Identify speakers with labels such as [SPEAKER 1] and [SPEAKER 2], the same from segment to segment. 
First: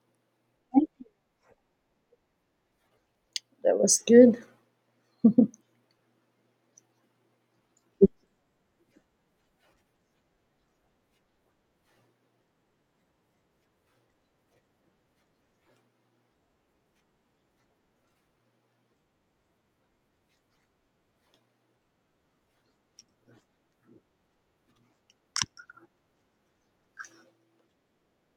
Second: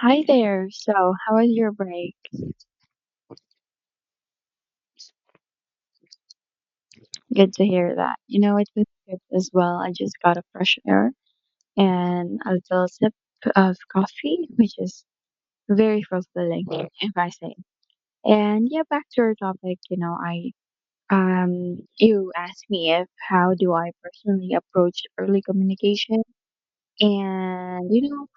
[SPEAKER 1] Hi there. So, how was your break?
[SPEAKER 2] That was good.
[SPEAKER 1] Good to hear that. It was good as well. I just got a fresh air and a little sip of coffee, which is very fulfilling, right, if I say. And yeah, back to our topic. You know, I You asked me if how do I personally approach early communication, and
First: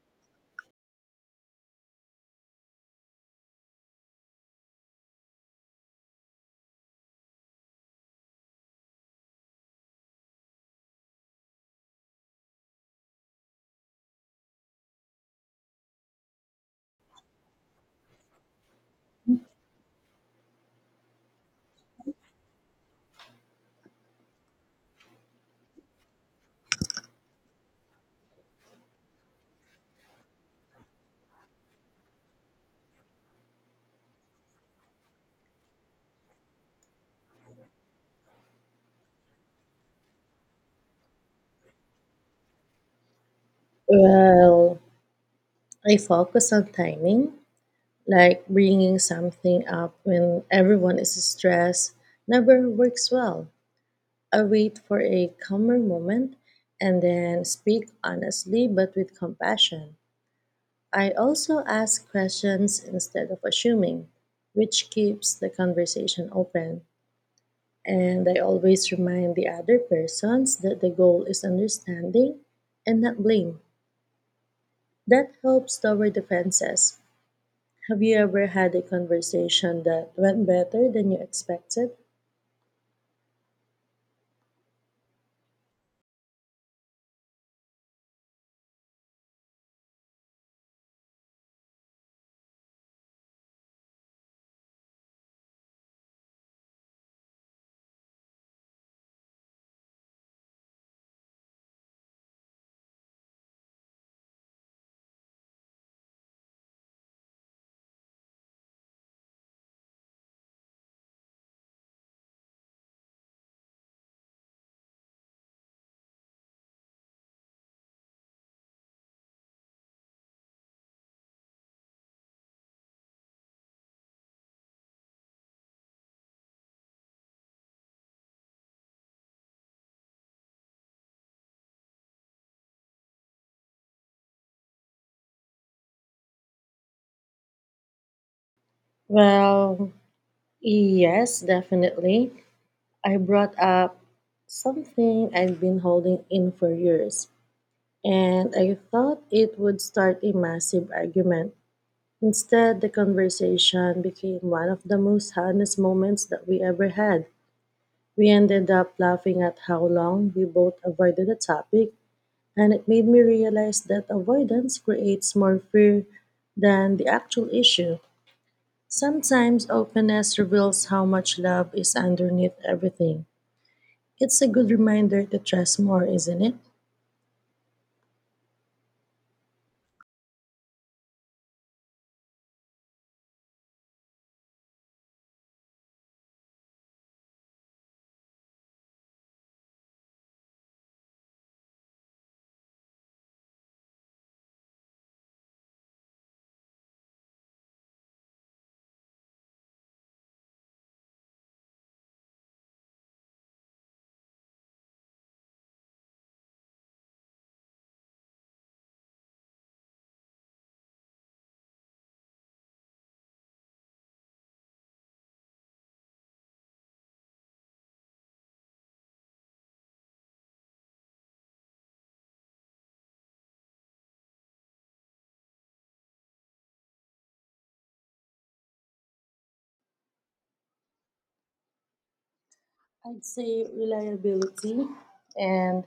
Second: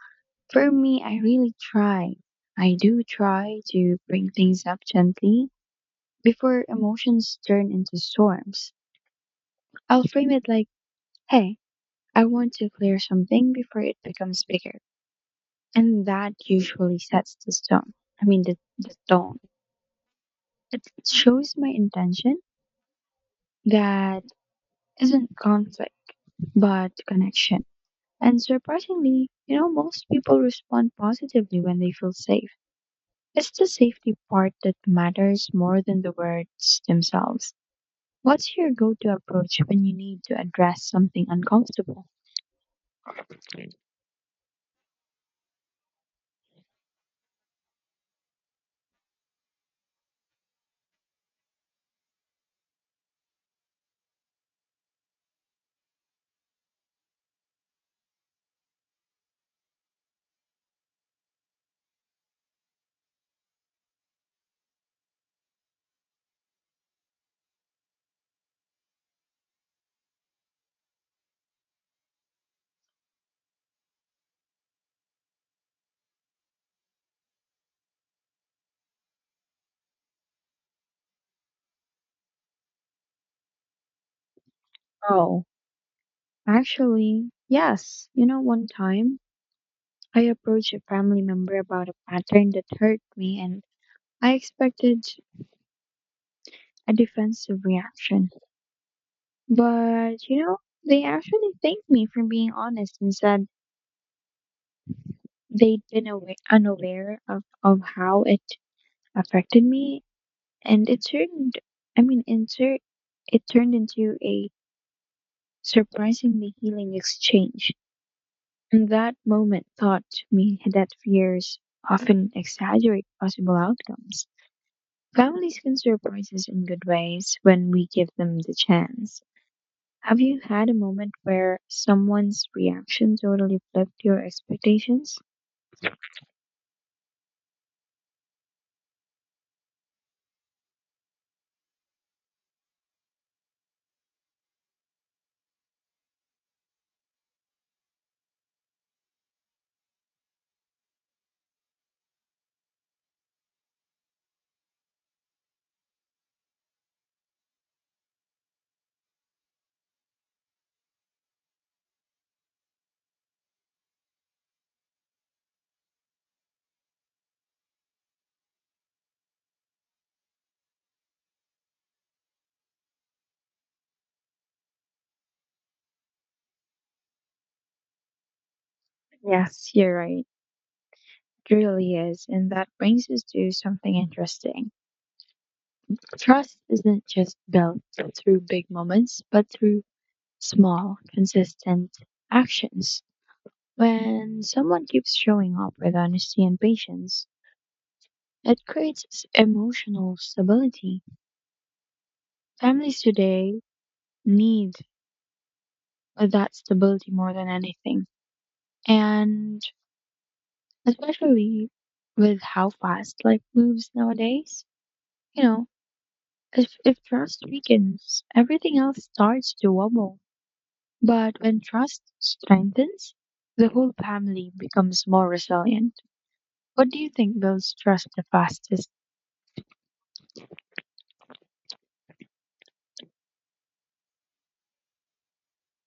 [SPEAKER 1] for me, I really try. I do try to bring things up gently before emotions turn into storms. I'll frame it like, hey, I want to clear something before it becomes bigger. And that usually sets the tone. I mean, the, the tone. It shows my intention that isn't conflict, but connection. And surprisingly, most people respond positively when they feel safe. It's the safety part that matters more than the words themselves. What's your go to approach when you need to address something uncomfortable?
[SPEAKER 2] Well, I focus on timing, like bringing something up when everyone is stressed never works well. I wait for a calmer moment and then speak honestly but with compassion. I also ask questions instead of assuming, which keeps the conversation open. And I always remind the other persons that the goal is understanding and not blame. That helps lower defenses. Have you ever had a conversation that went better than you expected?
[SPEAKER 1] Oh, actually, yes. One time I approached a family member about a pattern that hurt me, and I expected a defensive reaction. But, they actually thanked me for being honest and said they'd been unaware of how it affected me, and it turned, I mean, insert, it turned into a surprisingly healing exchange. And that moment taught me that fears often exaggerate possible outcomes. Families can surprise us in good ways when we give them the chance. Have you had a moment where someone's reaction totally flipped your expectations?
[SPEAKER 2] Well, yes, definitely. I brought up something I'd been holding in for years, and I thought it would start a massive argument. Instead, the conversation became one of the most honest moments that we ever had. We ended up laughing at how long we both avoided the topic. And it made me realize that avoidance creates more fear than the actual issue. Sometimes openness reveals how much love is underneath everything. It's a good reminder to trust more, isn't it?
[SPEAKER 1] Yes, you're right. It really is. And that brings us to something interesting. Trust isn't just built through big moments, but through small, consistent actions. When someone keeps showing up with honesty and patience, it creates emotional stability. Families today need that stability more than anything. And especially with how fast life moves nowadays, you know, if trust weakens, everything else starts to wobble. But when trust strengthens, the whole family becomes more resilient. What do you think builds trust the fastest?
[SPEAKER 2] I'd say reliability and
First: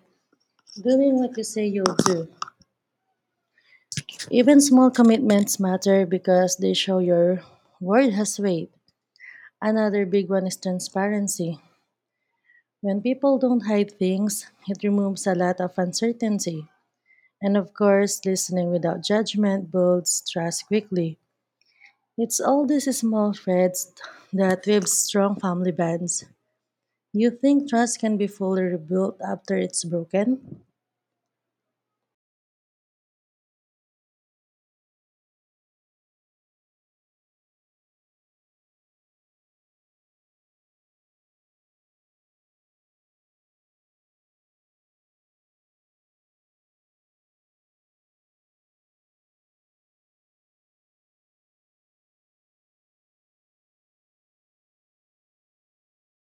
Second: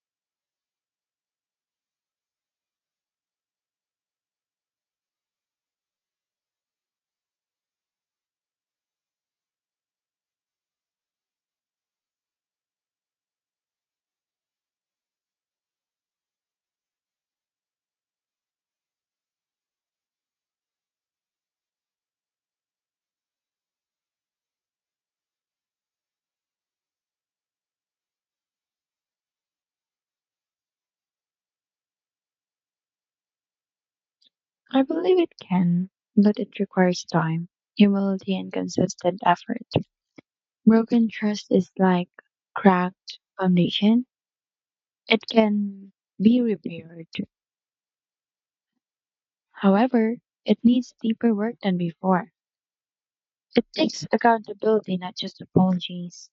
[SPEAKER 2] doing what you say you'll do. Even small commitments matter because they show your word has weight. Another big one is transparency. When people don't hide things, it removes a lot of uncertainty. And of course, listening without judgment builds trust quickly. It's all these small threads that weave strong family bonds. You think trust can be fully rebuilt after it's broken?
[SPEAKER 1] I believe it can, but it requires time, humility, and consistent effort. Broken trust is like cracked foundation. It can be repaired. However, it needs deeper work than before. It takes accountability, not just apologies.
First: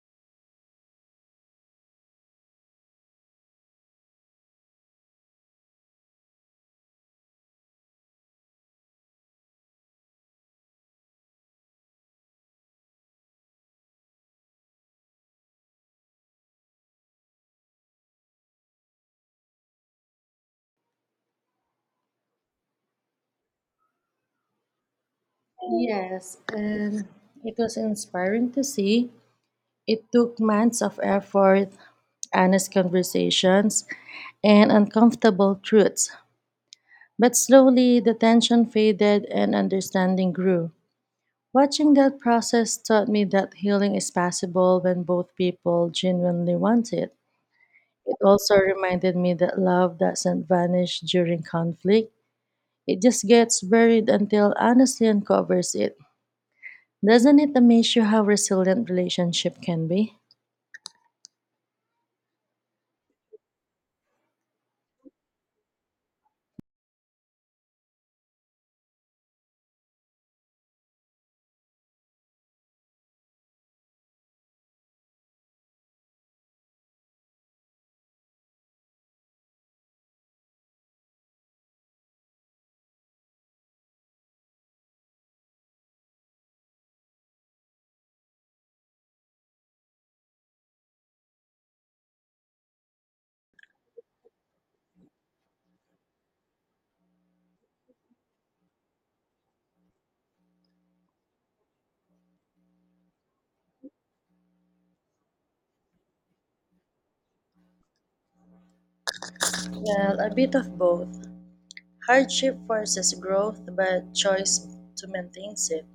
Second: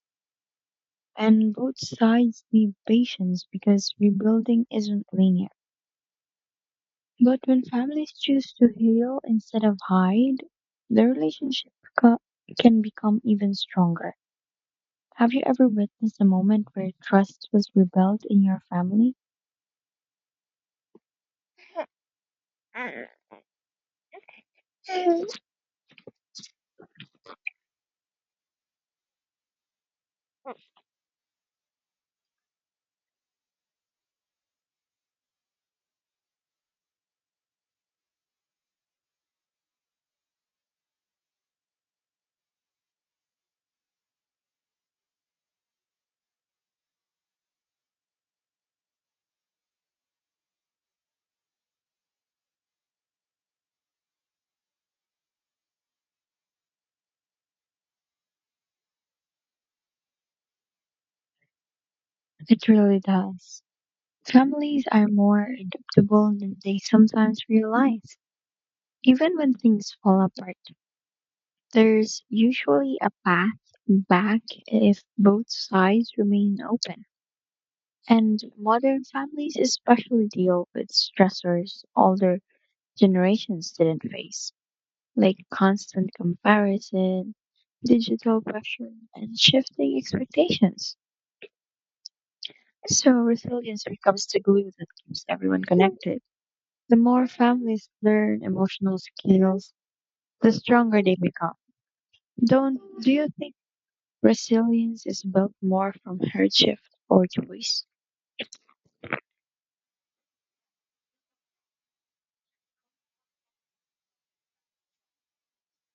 [SPEAKER 1] And both sides need patience because rebuilding isn't linear. But when families choose to heal instead of hide, the relationship co- can become even stronger. Have you ever witnessed a moment where trust was rebuilt in your family? It
[SPEAKER 2] Yes, and it was inspiring to see. It took months of effort, honest conversations, and uncomfortable truths. But slowly, the tension faded and understanding grew. Watching that process taught me that healing is possible when both people genuinely want it. It also reminded me that love doesn't vanish during conflict, it just gets buried until honesty uncovers it. Doesn't it amaze you how resilient relationship can be?
[SPEAKER 1] really does. Families are more adaptable than they sometimes realize. Even when things fall apart, there's usually a path back if both sides remain open. And modern families especially deal with stressors older generations didn't face, like constant comparison, digital pressure, and shifting expectations. So, resilience becomes the glue that keeps everyone connected. The more families learn emotional skills, the stronger they become. Don't do you think resilience is built more from hardship or choice?
[SPEAKER 2] Well, a bit of both. Hardship forces growth, but choice to maintains it.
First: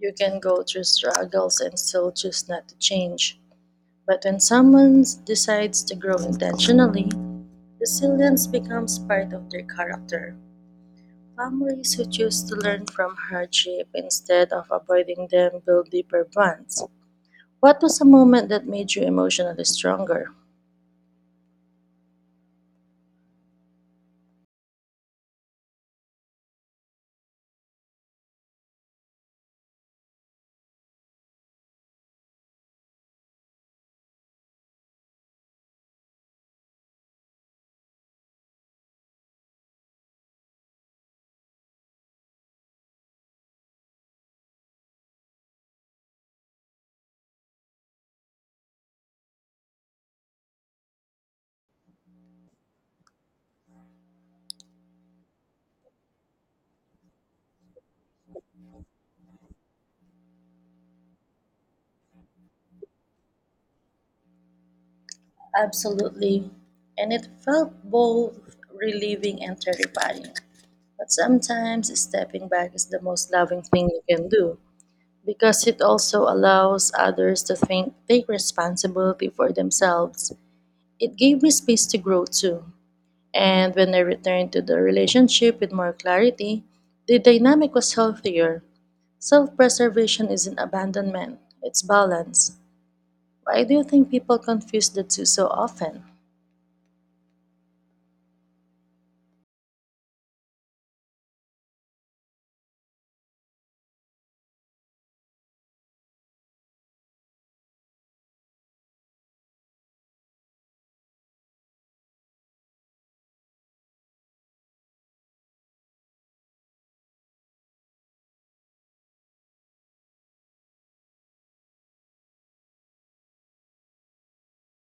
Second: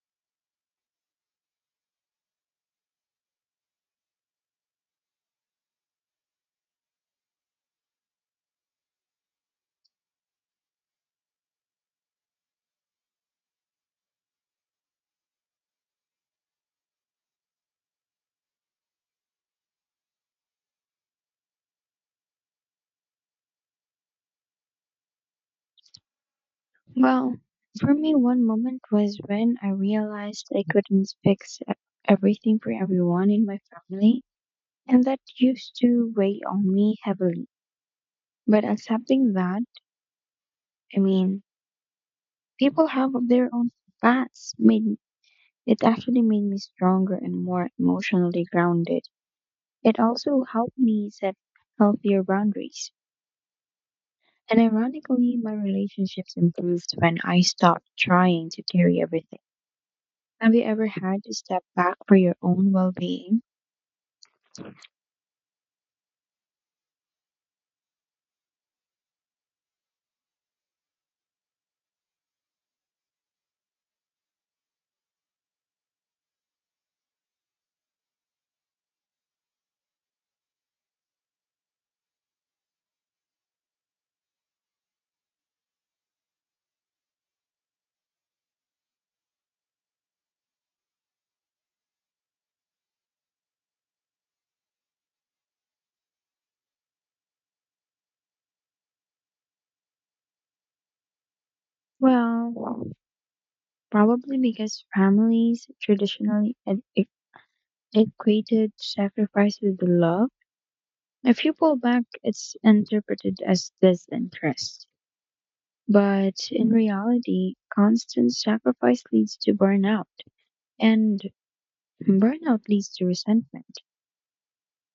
[SPEAKER 2] You can go through struggles and still choose not to change. But when someone decides to grow intentionally, resilience becomes part of their character. Families who choose to learn from hardship instead of avoiding them build deeper bonds. What was a moment that made you emotionally stronger?
[SPEAKER 1] Well, for me, one moment was when I realized I couldn't fix everything for everyone in my family, and that used to weigh on me heavily. But accepting that, I mean, people have their own paths, made it actually made me stronger and more emotionally grounded. It also helped me set healthier boundaries. And ironically, my relationships improved when I stopped trying to carry everything. Have you ever had to step back for your own well being?
[SPEAKER 2] Absolutely. And it felt both relieving and terrifying. But sometimes stepping back is the most loving thing you can do because it also allows others to think take responsibility for themselves. It gave me space to grow too, and when I returned to the relationship with more clarity, the dynamic was healthier. Self preservation isn't abandonment, it's balance. Why do you think people confuse the two so often?
[SPEAKER 1] Well, probably because families traditionally equated sacrifice with love. If you pull back, it's interpreted as disinterest. But in reality, constant sacrifice leads to burnout, and burnout leads to resentment.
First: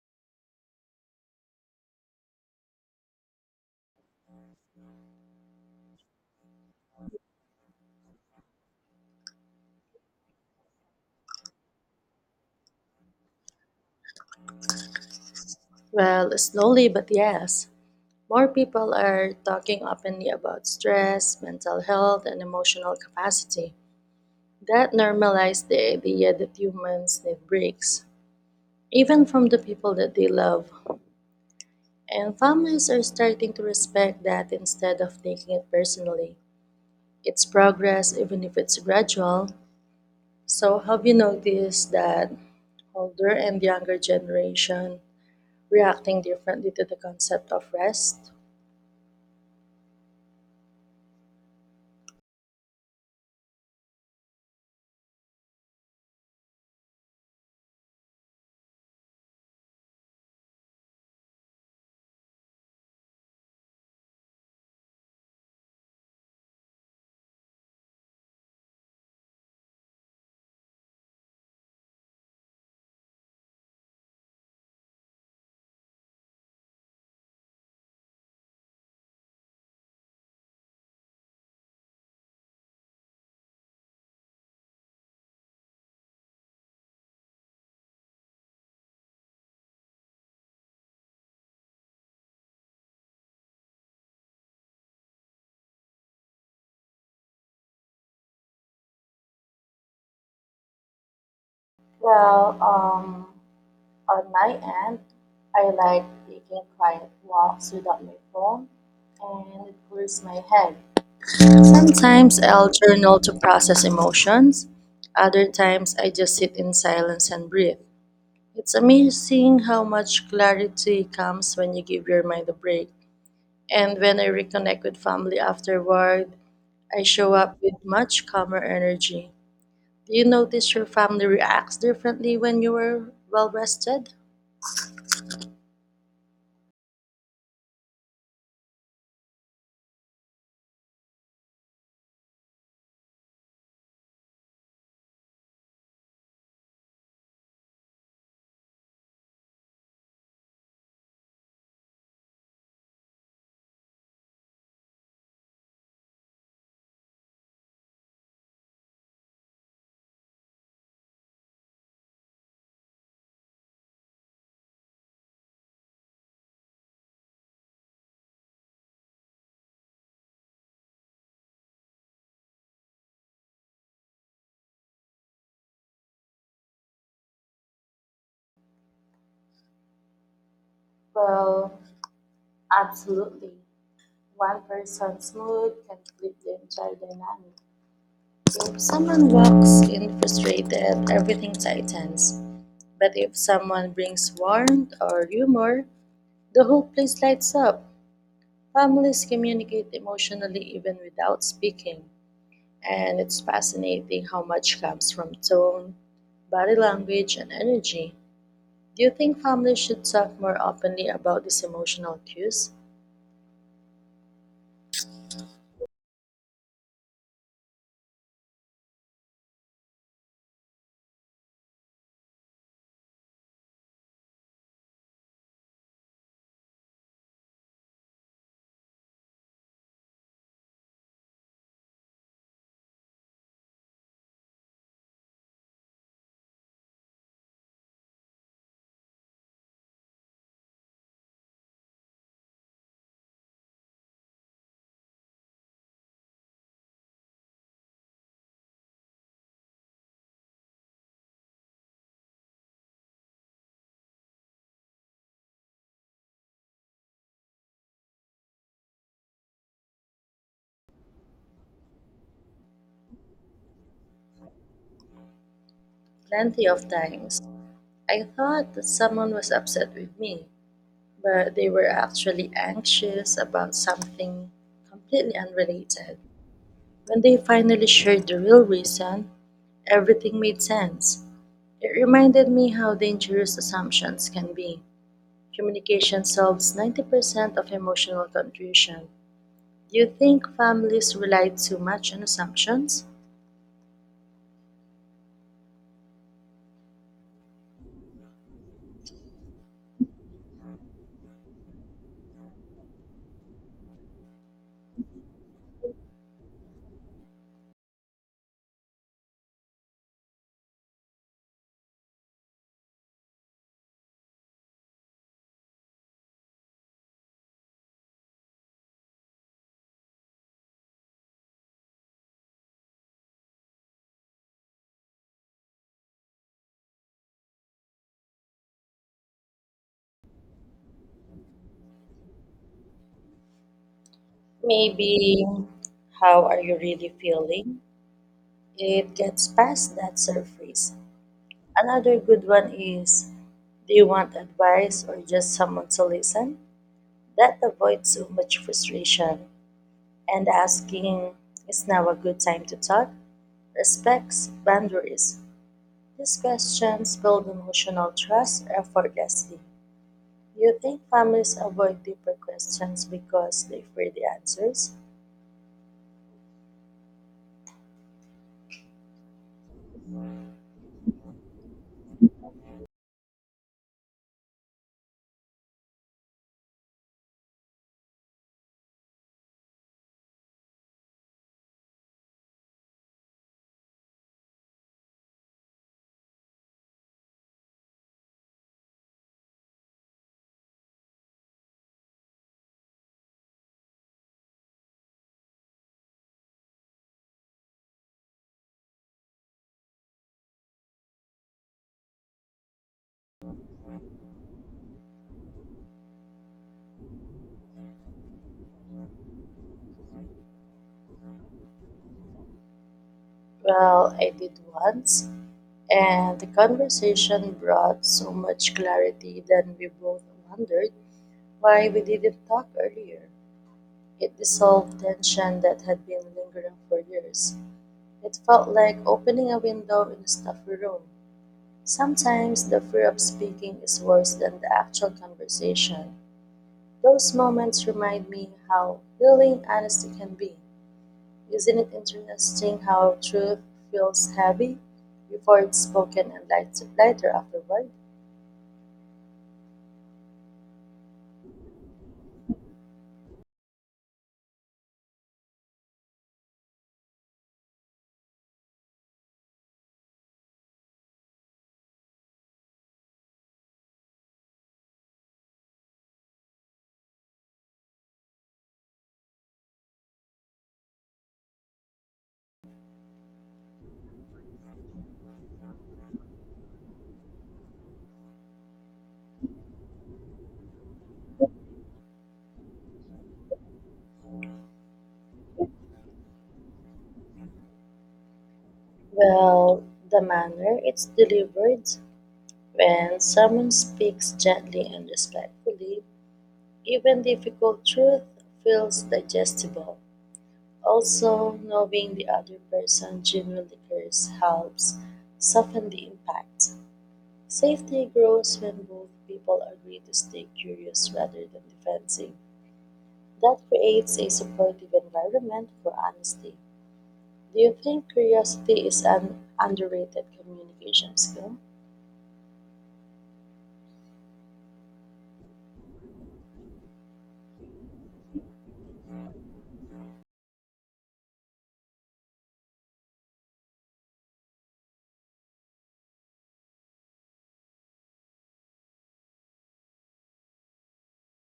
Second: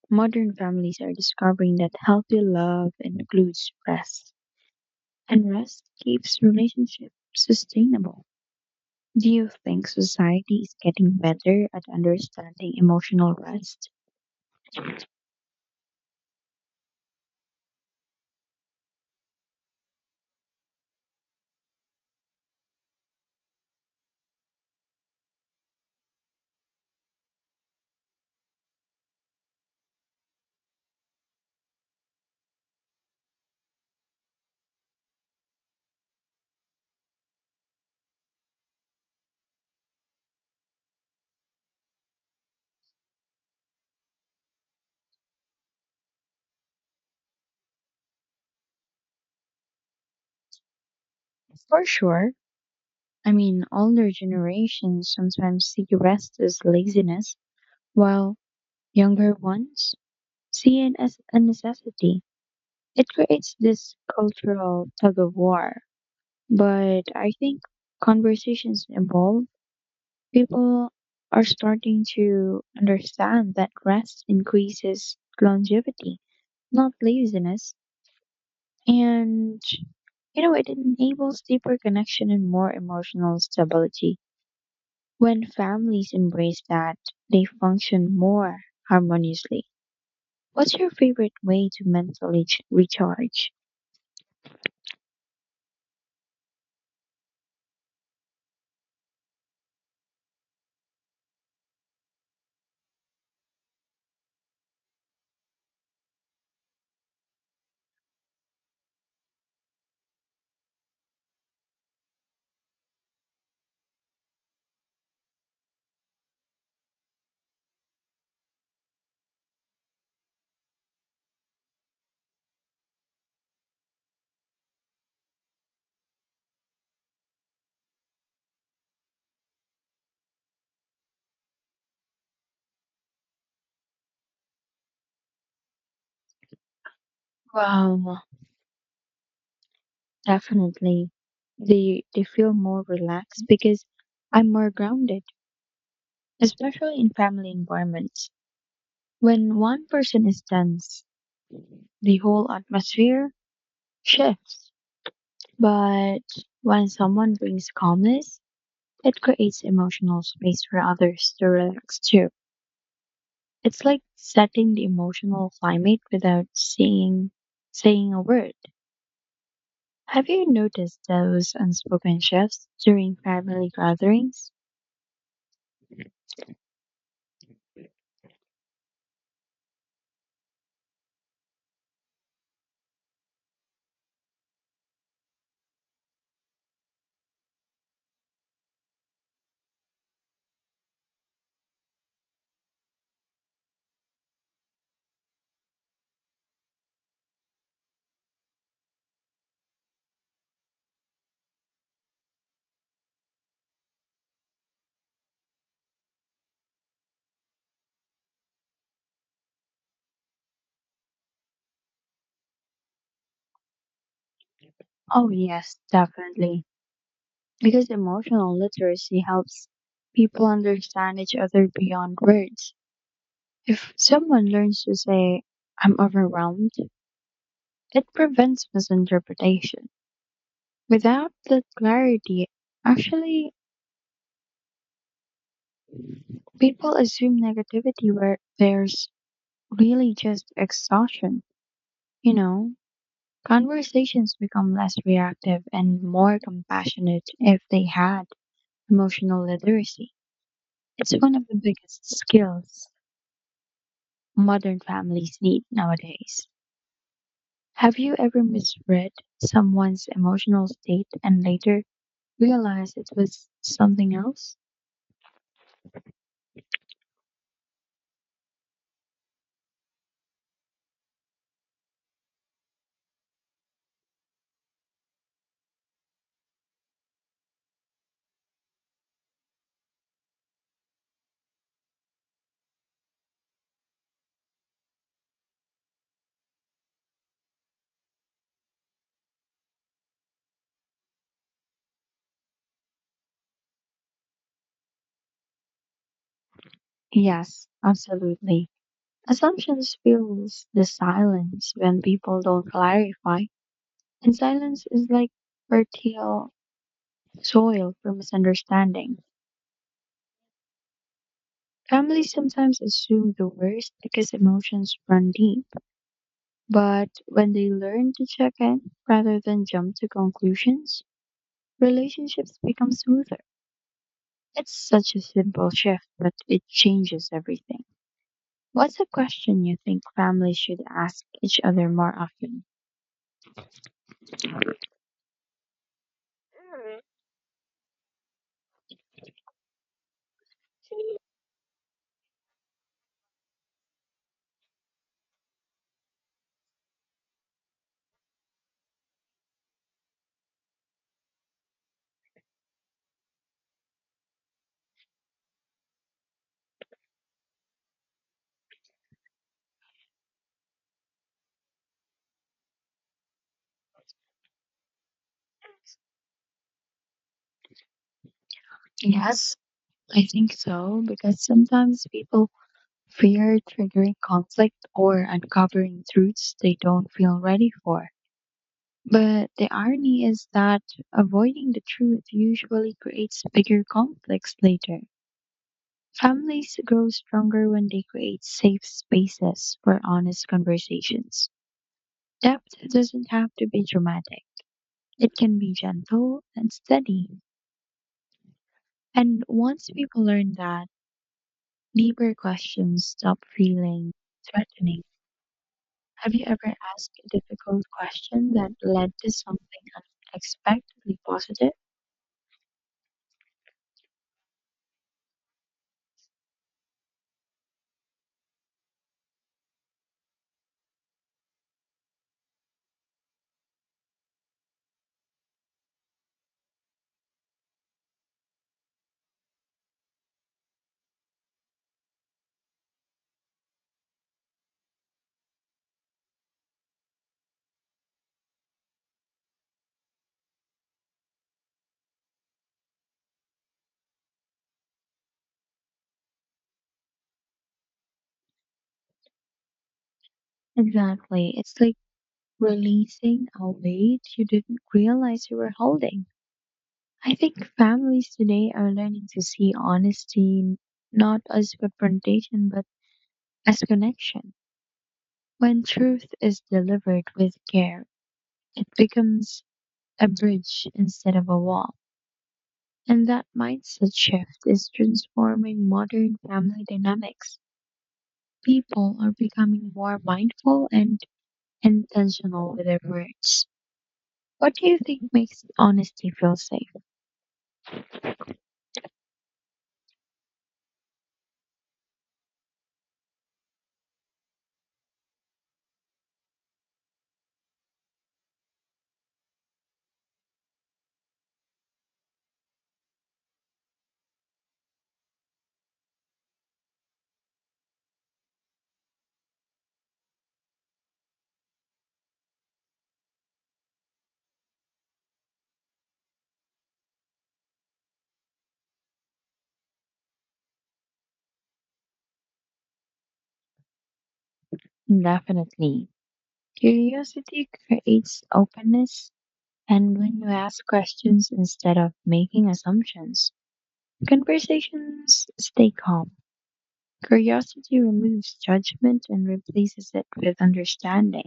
[SPEAKER 1] Modern families are discovering that healthy love includes rest, and rest keeps relationships sustainable. Do you think society is getting better at understanding emotional rest?
[SPEAKER 2] Well, slowly but yes. More people are talking openly about stress, mental health, and emotional capacity. That normalized the idea that humans need breaks, even from the people that they love. And families are starting to respect that instead of taking it personally. It's progress, even if it's gradual. So, have you noticed that older and younger generation reacting differently to the concept of rest?
[SPEAKER 1] For sure. I mean, older generations sometimes see rest as laziness, while younger ones see it as a necessity. It creates this cultural tug of war. But I think conversations evolve. People are starting to understand that rest increases longevity, not laziness. And, it enables deeper connection and more emotional stability. When families embrace that, they function more harmoniously. What's your favorite way to mentally recharge?
[SPEAKER 2] Well, on my end, I like taking quiet walks without my phone, and it clears my head. Sometimes I'll journal to process emotions. Other times I just sit in silence and breathe. It's amazing how much clarity comes when you give your mind a break. And when I reconnect with family afterward, I show up with much calmer energy. Do you notice your family reacts differently when you were well rested?
[SPEAKER 1] Wow, definitely. They feel more relaxed because I'm more grounded, especially in family environments. When one person is tense, the whole atmosphere shifts. But when someone brings calmness, it creates emotional space for others to relax too. It's like setting the emotional climate without seeing saying a word. Have you noticed those unspoken shifts during family gatherings?
[SPEAKER 2] Well, absolutely. One person's mood can flip the entire dynamic. If someone walks in frustrated, everything tightens. But if someone brings warmth or humor, the whole place lights up. Families communicate emotionally even without speaking, and it's fascinating how much comes from tone, body language, and energy. Do you think families should talk more openly about these emotional cues?
[SPEAKER 1] Oh yes, definitely. Because emotional literacy helps people understand each other beyond words. If someone learns to say, I'm overwhelmed, it prevents misinterpretation. Without that clarity, actually, people assume negativity where there's really just exhaustion. You know, Conversations become less reactive and more compassionate if they had emotional literacy. It's one of the biggest skills modern families need nowadays. Have you ever misread someone's emotional state and later realized it was something else?
[SPEAKER 2] Plenty of times. I thought that someone was upset with me, but they were actually anxious about something completely unrelated. When they finally shared the real reason, everything made sense. It reminded me how dangerous assumptions can be. Communication solves 90% of emotional confusion. Do you think families rely too much on assumptions?
[SPEAKER 1] Yes, absolutely. Assumptions fills the silence when people don't clarify, and silence is like fertile soil for misunderstanding. Families sometimes assume the worst because emotions run deep. But when they learn to check in rather than jump to conclusions, relationships become smoother. It's such a simple shift, but it changes everything. What's a question you think families should ask each other more often?
[SPEAKER 2] Maybe, how are you really feeling? It gets past that surface. Another good one is, do you want advice or just someone to listen? That avoids so much frustration. And asking, is now a good time to talk? Respects boundaries. These questions build emotional trust effortlessly. Do you think families avoid deeper questions because they fear the answers?
[SPEAKER 1] Yes, I think so, because sometimes people fear triggering conflict or uncovering truths they don't feel ready for. But the irony is that avoiding the truth usually creates bigger conflicts later. Families grow stronger when they create safe spaces for honest conversations. Depth doesn't have to be dramatic, it can be gentle and steady. And once people learn that, deeper questions stop feeling threatening. Have you ever asked a difficult question that led to something unexpectedly positive?
[SPEAKER 2] Well, I did once, and the conversation brought so much clarity that we both wondered why we didn't talk earlier. It dissolved tension that had been lingering for years. It felt like opening a window in a stuffy room. Sometimes the fear of speaking is worse than the actual conversation. Those moments remind me how healing honesty can be. Isn't it interesting how truth feels heavy before it's spoken and lighter afterward?
[SPEAKER 1] Exactly. It's like releasing a weight you didn't realize you were holding. I think families today are learning to see honesty not as confrontation but as connection. When truth is delivered with care, it becomes a bridge instead of a wall. And that mindset shift is transforming modern family dynamics. People are becoming more mindful and intentional with their words. What do you think makes honesty feel safe?
[SPEAKER 2] Well, the manner it's delivered when someone speaks gently and respectfully, even difficult truth feels digestible. Also, knowing the other person genuinely cares helps soften the impact. Safety grows when both people agree to stay curious rather than defensive. That creates a supportive environment for honesty. Do you think curiosity is an underrated communication skill?
[SPEAKER 1] Definitely. Curiosity creates openness, and when you ask questions instead of making assumptions, conversations stay calm. Curiosity removes judgment and replaces it with understanding.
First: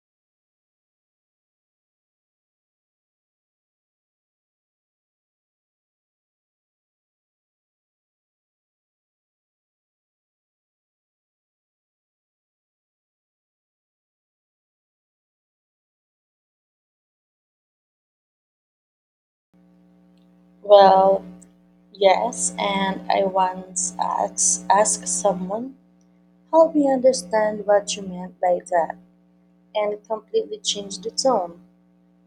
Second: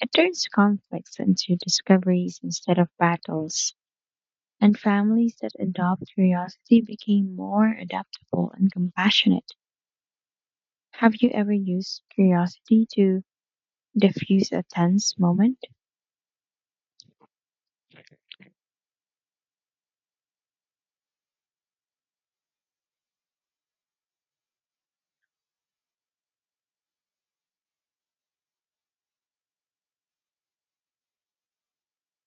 [SPEAKER 1] It turns conflicts into discoveries instead of battles, and families that adopt curiosity became more adaptable and compassionate. Have you ever used curiosity to diffuse a tense moment?
[SPEAKER 2] Well, yes, and I once asked someone, help me understand what you meant by that. And completely changed the tone.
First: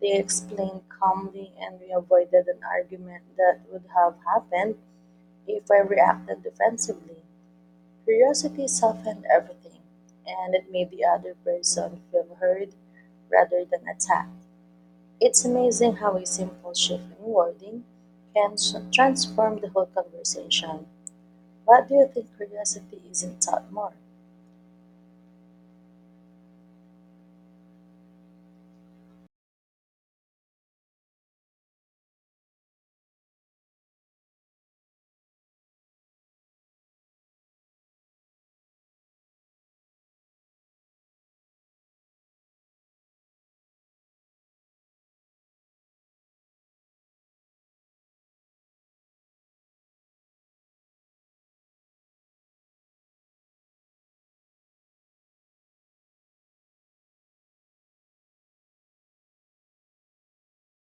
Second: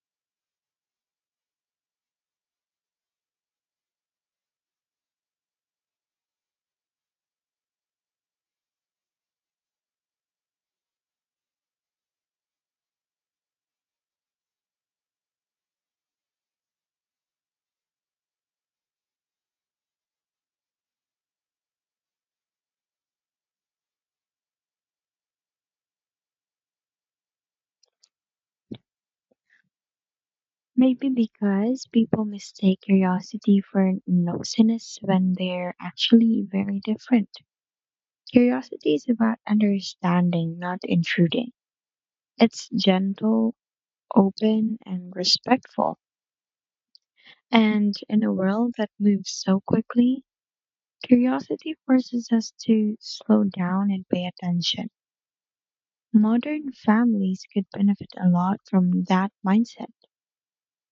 [SPEAKER 2] They explained calmly, and we avoided an argument that would have happened if I reacted defensively. Curiosity softened everything, and it made the other person feel heard rather than attacked. It's amazing how a simple shift in wording can transform the whole conversation. What do you think curiosity isn't taught more?
[SPEAKER 1] Maybe because people mistake curiosity for nosiness when they're actually very different. Curiosity is about understanding, not intruding. It's gentle, open, and respectful. And in a world that moves so quickly, curiosity forces us to slow down and pay attention. Modern families could benefit a lot from that mindset.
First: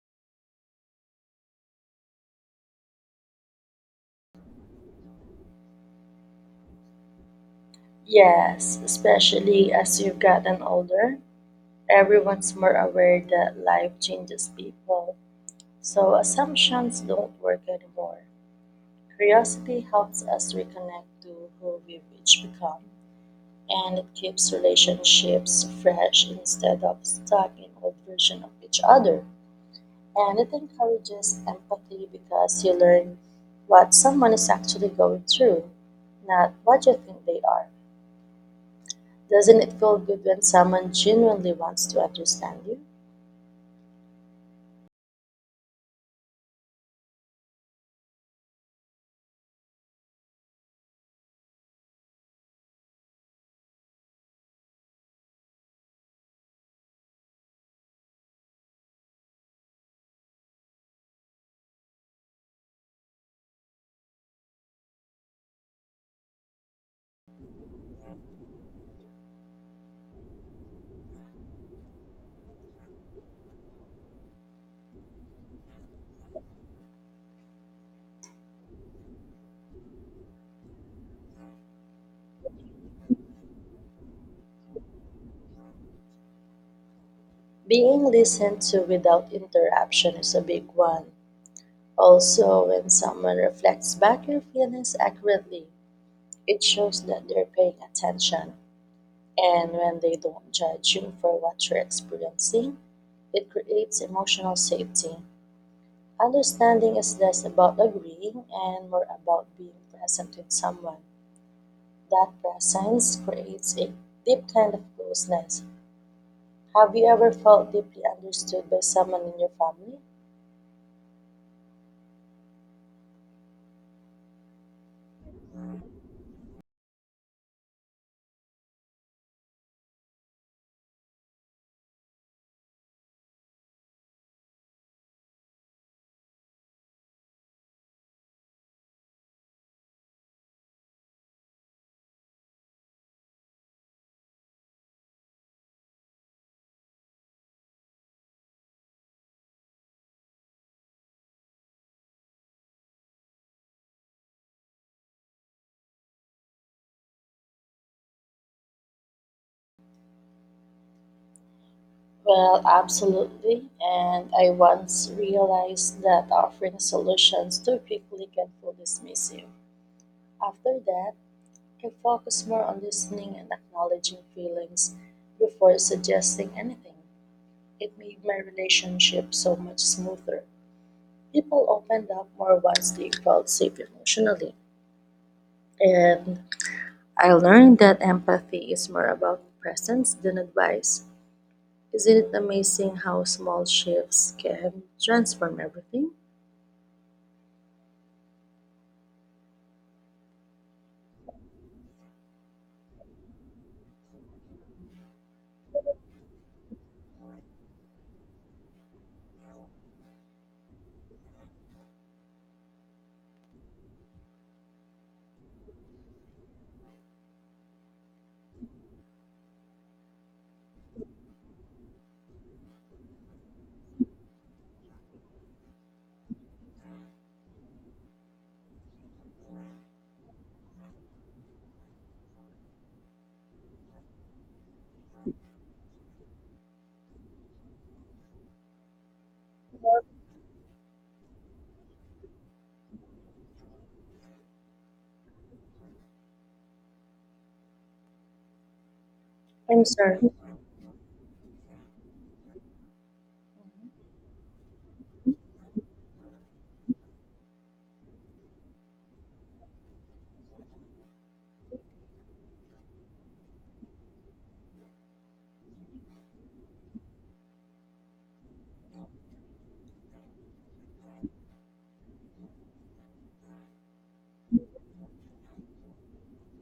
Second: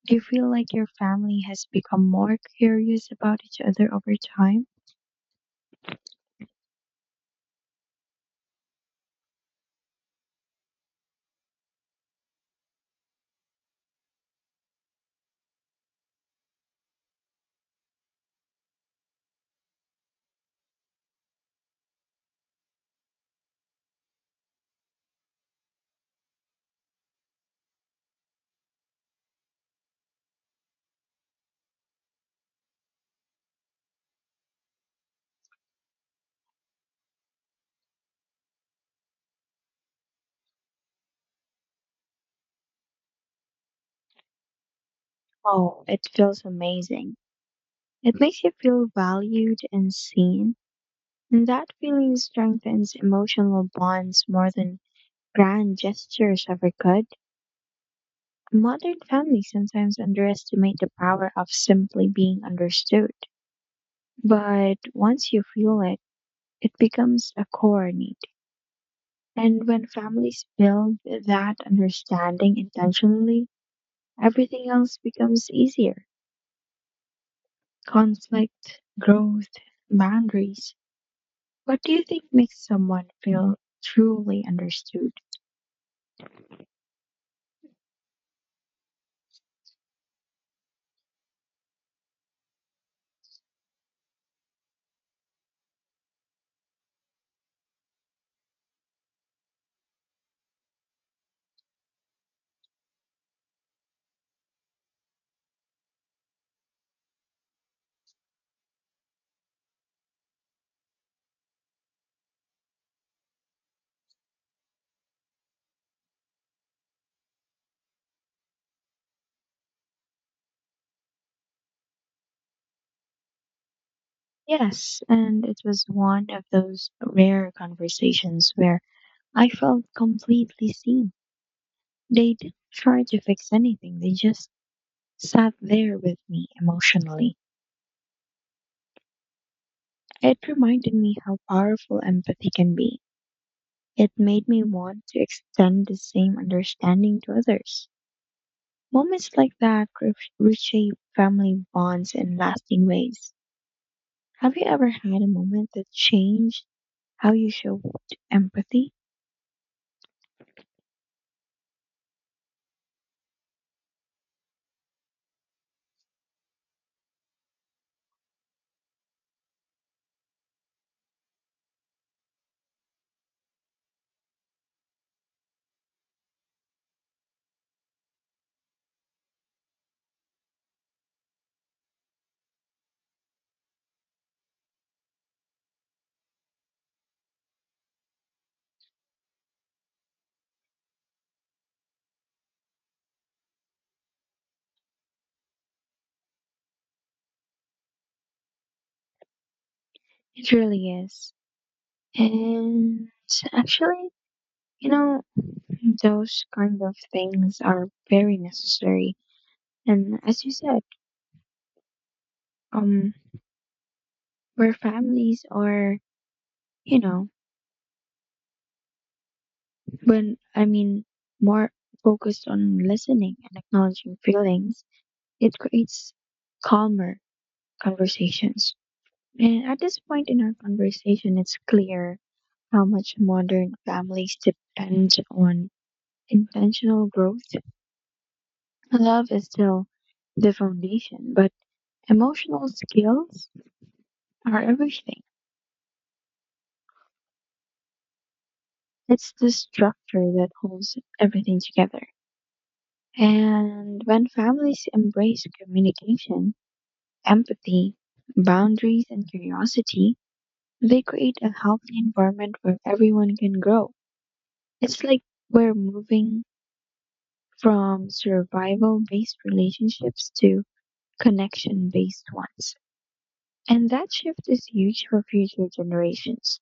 [SPEAKER 1] Do you feel like your family has become more curious about each other over time?
[SPEAKER 2] Yes, especially as you've gotten older, everyone's more aware that life changes people, so assumptions don't work anymore. Curiosity helps us reconnect to who we've each become, and it keeps relationships fresh instead of stuck in old version of each other. And it encourages empathy because you learn what someone is actually going through, not what you think they are. Doesn't it feel good when someone genuinely wants to understand you?
[SPEAKER 1] Oh, it feels amazing. It makes you feel valued and seen, and that feeling strengthens emotional bonds more than grand gestures ever could. Modern families sometimes underestimate the power of simply being understood, but once you feel it, it becomes a core need. And when families build that understanding intentionally, everything else becomes easier. Conflict, growth, boundaries. What do you think makes someone feel truly understood?
[SPEAKER 2] Being listened to without interruption is a big one. Also, when someone reflects back your feelings accurately, it shows that they're paying attention. And when they don't judge you for what you're experiencing, it creates emotional safety. Understanding is less about agreeing and more about being present with someone. That presence creates a deep kind of closeness. Have you ever felt deeply understood by someone in your family?
[SPEAKER 1] Yes, and it was one of those rare conversations where I felt completely seen. They didn't try to fix anything, they just sat there with me emotionally. It reminded me how powerful empathy can be. It made me want to extend the same understanding to others. Moments like that reshape family bonds in lasting ways. Have you ever had a moment that changed how you show empathy?
[SPEAKER 2] Well, absolutely. And I once realized that offering solutions too quickly can feel dismissive. After that, I can focus more on listening and acknowledging feelings before suggesting anything. It made my relationship so much smoother. People opened up more once they felt safe emotionally. And I learned that empathy is more about presence than advice. Isn't it amazing how small shifts can transform everything?
[SPEAKER 1] It really is. And actually, you know, those kind of things are very necessary. And as you said, um, where families are, you know, when I mean more focused on listening and acknowledging feelings, it creates calmer conversations. And at this point in our conversation, it's clear how much modern families depend on intentional growth. Love is still the foundation, but emotional skills are everything. It's the
[SPEAKER 2] I'm sorry.
[SPEAKER 1] structure that holds everything together. And when families embrace communication, empathy, boundaries, and curiosity, they create a healthy environment where everyone can grow. It's like we're moving from survival based relationships to connection based ones. And that shift is huge for future generations.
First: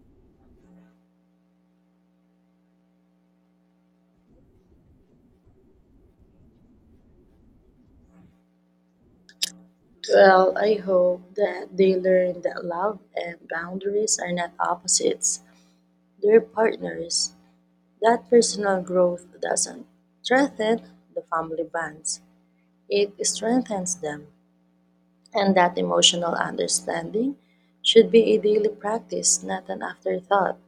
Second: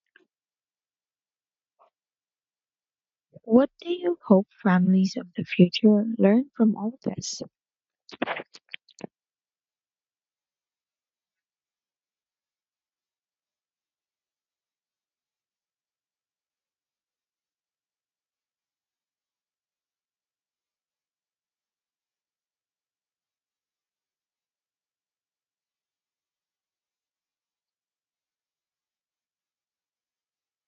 [SPEAKER 1] What do you hope families of the future learn from all this?
[SPEAKER 2] Well, I hope that they learn that love and boundaries are not opposites, they're partners. That personal growth doesn't strengthen the family bonds, it strengthens them. And that emotional understanding should be a daily practice, not an afterthought.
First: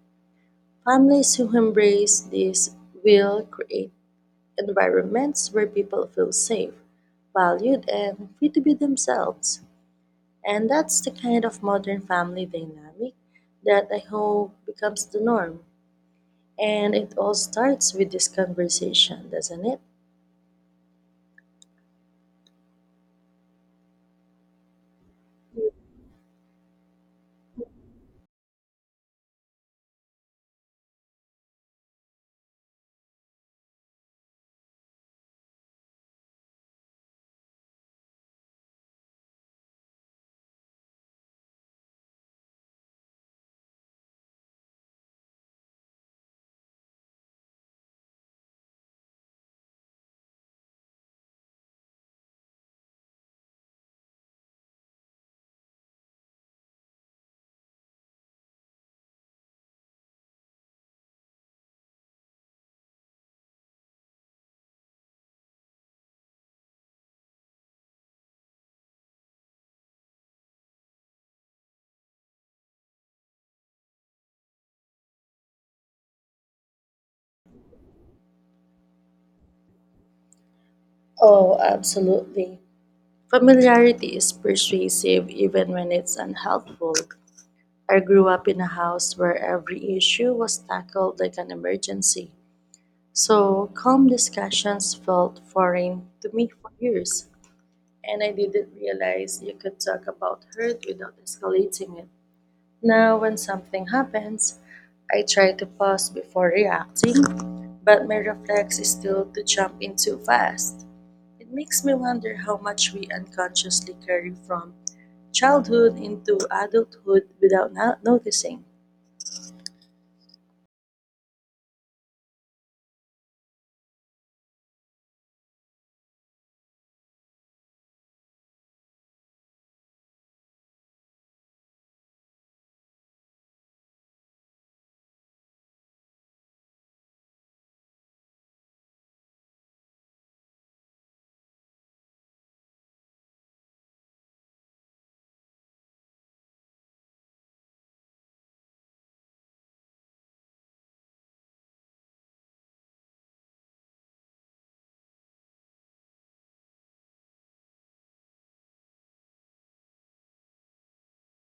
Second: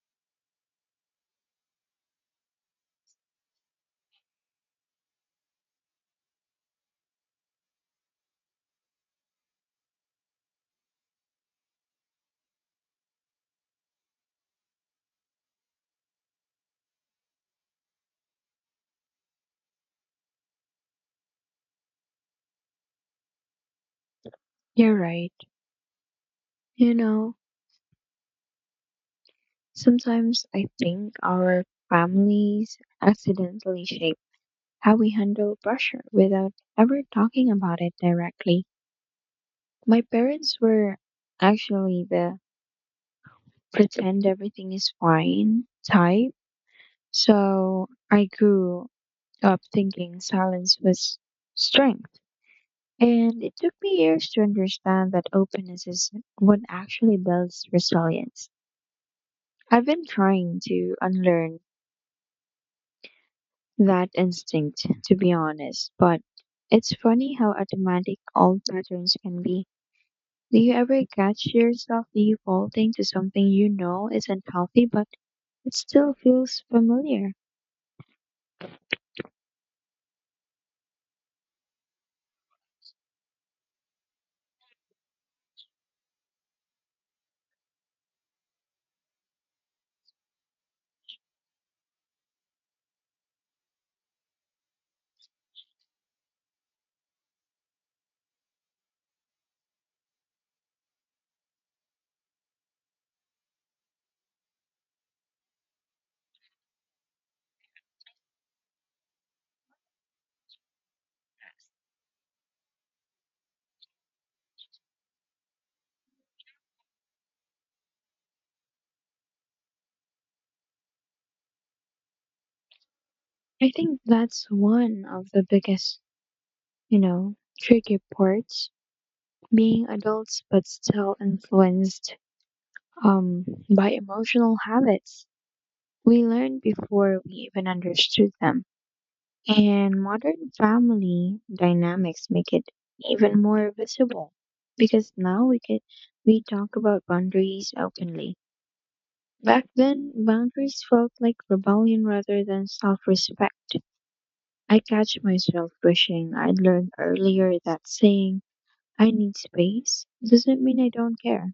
[SPEAKER 2] Families who embrace this will create environments where people feel safe, valued, and free to be themselves. And that's the kind of modern family dynamic that I hope becomes the norm. And it all starts with this conversation, doesn't it?
[SPEAKER 1] You're right. You know, Sometimes I think our families accidentally shape how we handle pressure without ever talking about it directly. My parents were actually the pretend everything is fine type, so I grew up thinking silence was strength. And it took me years to understand that openness is what actually builds resilience. I've been trying to unlearn that instinct, to be honest. But it's funny how automatic all patterns can be. Do you ever catch yourself defaulting to something you know isn't healthy, but it still feels familiar?
[SPEAKER 2] Oh, absolutely. Familiarity is persuasive even when it's unhelpful. I grew up in a house where every issue was tackled like an emergency. So, calm discussions felt foreign to me for years. And I didn't realize you could talk about hurt without escalating it. Now, when something happens, I try to pause before reacting, but my reflex is still to jump in too fast. It makes me wonder how much we unconsciously carry from childhood into adulthood without not noticing.
[SPEAKER 1] I think that's one of the biggest, you know, tricky parts, being adults but still influenced um, by emotional habits we learned before we even understood them. And modern family dynamics make it even more visible because now we can we talk about boundaries openly. Back then, boundaries felt like rebellion rather than self-respect. I catch myself wishing I'd learned earlier that saying I need space doesn't mean I don't care.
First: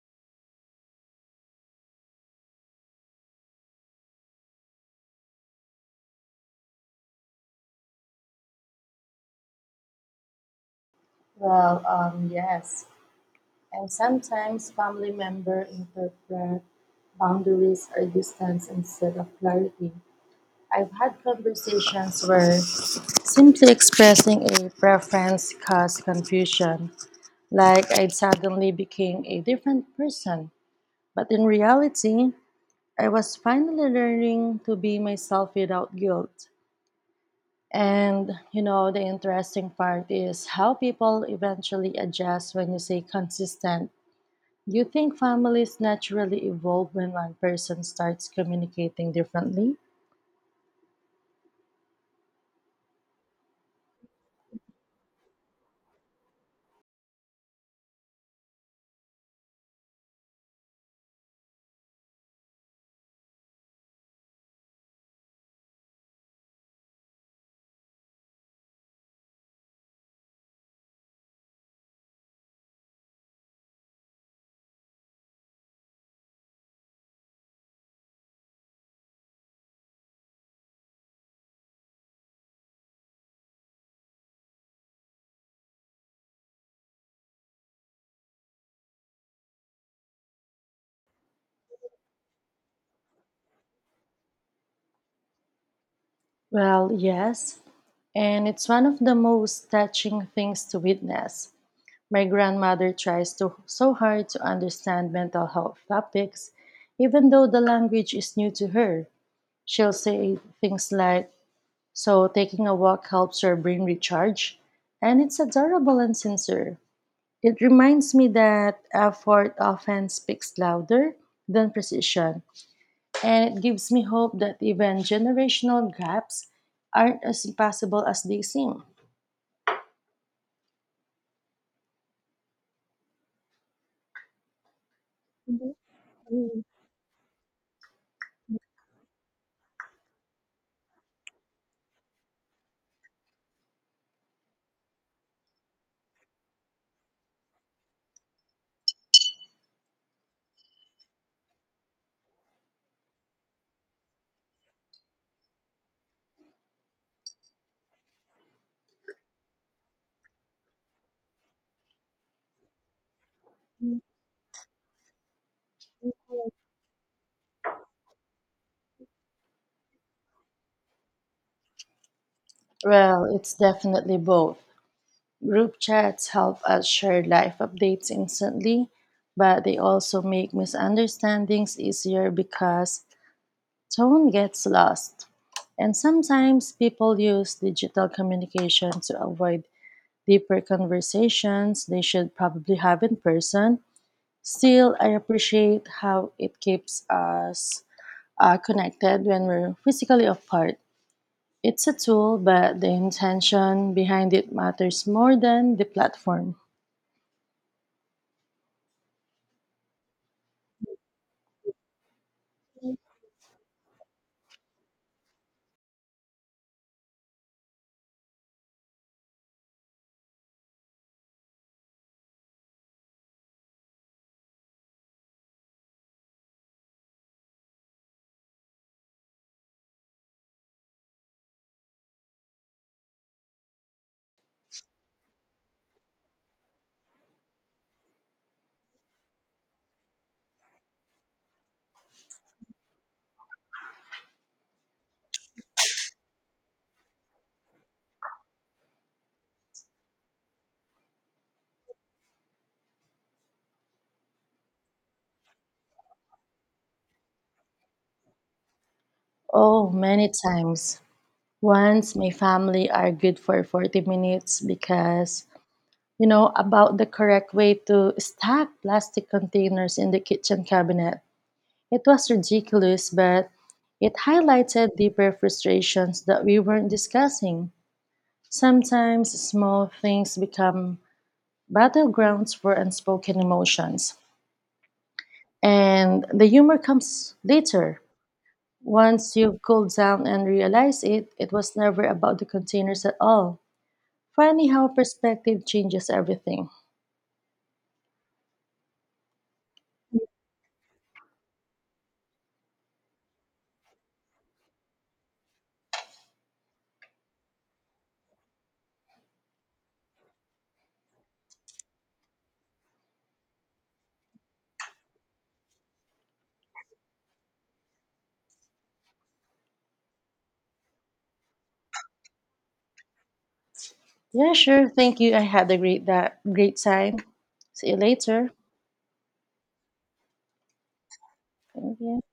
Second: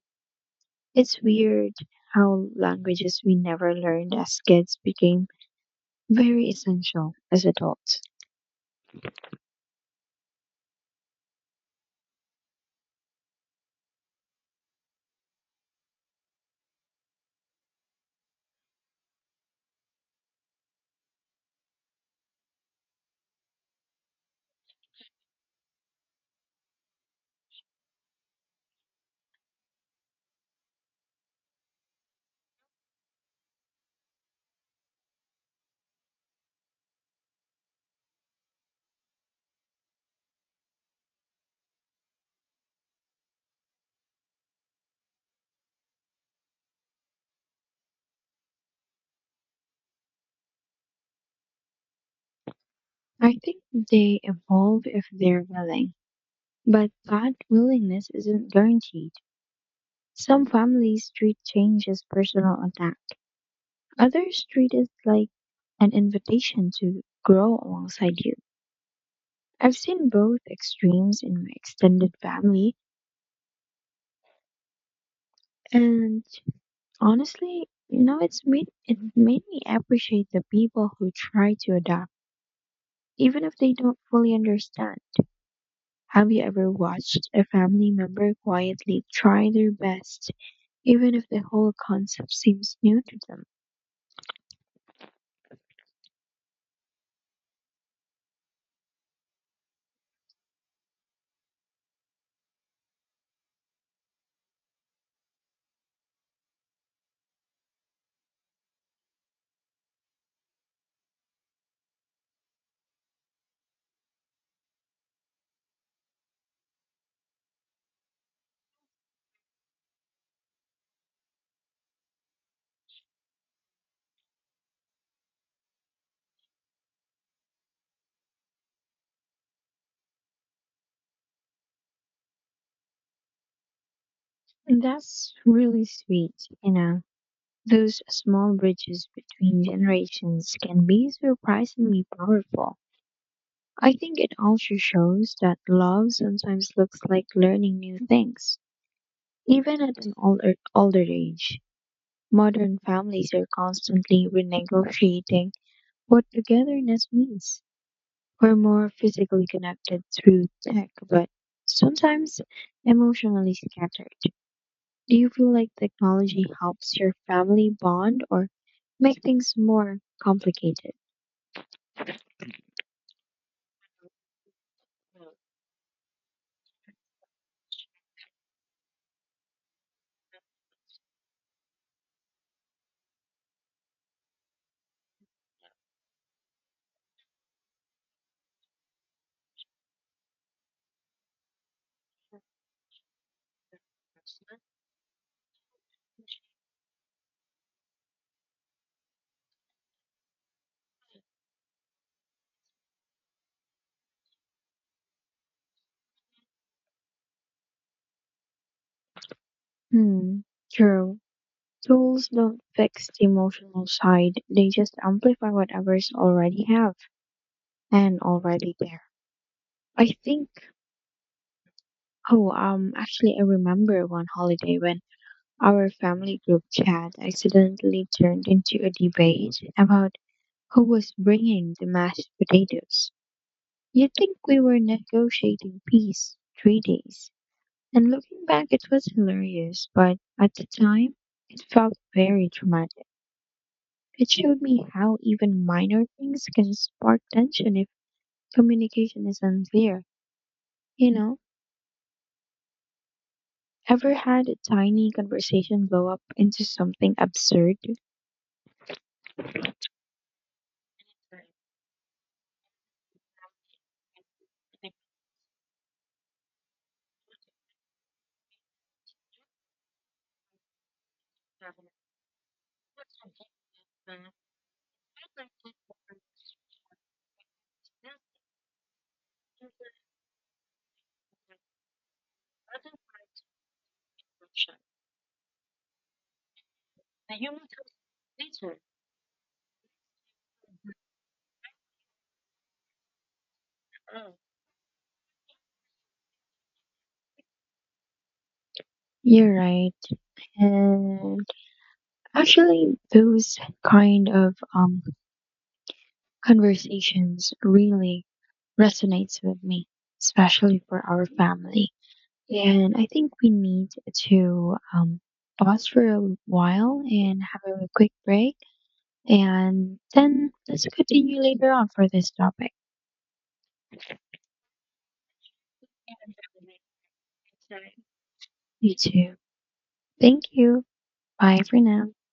[SPEAKER 1] It's weird how languages we never learned as kids became very essential as adults.
[SPEAKER 2] Well, yes. And sometimes family members interpret boundaries or distance instead of clarity. I've had conversations where simply expressing a preference caused confusion, like I'd suddenly became a different person. But in reality, I was finally learning to be myself without guilt. And you know, the interesting part is how people eventually adjust when you say consistent. You think families naturally evolve when one person starts communicating differently?
[SPEAKER 1] I think they evolve if they're willing, but that willingness isn't guaranteed. Some families treat change as personal attack, others treat it like an invitation to grow alongside you. I've seen both extremes in my extended family, and honestly, it made me appreciate the people who try to adapt, even if they don't fully understand. Have you ever watched a family member quietly try their best, even if the whole concept seems new to them?
[SPEAKER 2] Well, yes, and it's one of the most touching things to witness. My grandmother tries to, so hard to understand mental health topics, even though the language is new to her. She'll say things like, so taking a walk helps your brain recharge? And it's adorable and sincere. It reminds me that effort often speaks louder than precision. And it gives me hope that even generational gaps aren't as impossible as they seem.
[SPEAKER 1] And that's really sweet, you know. Those small bridges between generations can be surprisingly powerful. I think it also shows that love sometimes looks like learning new things, even at an older age. Modern families are constantly renegotiating what togetherness means. We're more physically connected through tech, but sometimes emotionally scattered. Do you feel like technology helps your family bond or make things more complicated?
[SPEAKER 2] Well, it's definitely both. Group chats help us share life updates instantly, but they also make misunderstandings easier because tone gets lost. And sometimes people use digital communication to avoid deeper conversations they should probably have in person. Still, I appreciate how it keeps us connected when we're physically apart. It's a tool, but the intention behind it matters more than the platform.
[SPEAKER 1] Hmm, true. Tools don't fix the emotional side, they just amplify whatever's already have and already there. I think, I remember one holiday when our family group chat accidentally turned into a debate about who was bringing the mashed potatoes. You'd think we were negotiating peace 3 days. And looking back, it was hilarious, but at the time, it felt very dramatic. It showed me how even minor things can spark tension if communication is unclear. You know, ever had a tiny conversation blow up into something absurd?
[SPEAKER 2] Oh, many times. Once my family argued for 40 minutes because, you know, about the correct way to stack plastic containers in the kitchen cabinet. It was ridiculous, but it highlighted deeper frustrations that we weren't discussing. Sometimes small things become battlegrounds for unspoken emotions. And the humor comes later once you've cooled down and realize it was never about the containers at all. Funny how perspective changes everything.
[SPEAKER 1] You're right. And actually, those kind of conversations really resonates with me, especially for our family. And I think we need to pause for a while and have a quick break. And then let's continue later on for this topic.
[SPEAKER 2] Yeah, sure, thank you. I had a great time. See you later.
[SPEAKER 1] You too. Thank you. Bye for
[SPEAKER 2] Thank
[SPEAKER 1] now.
[SPEAKER 2] you.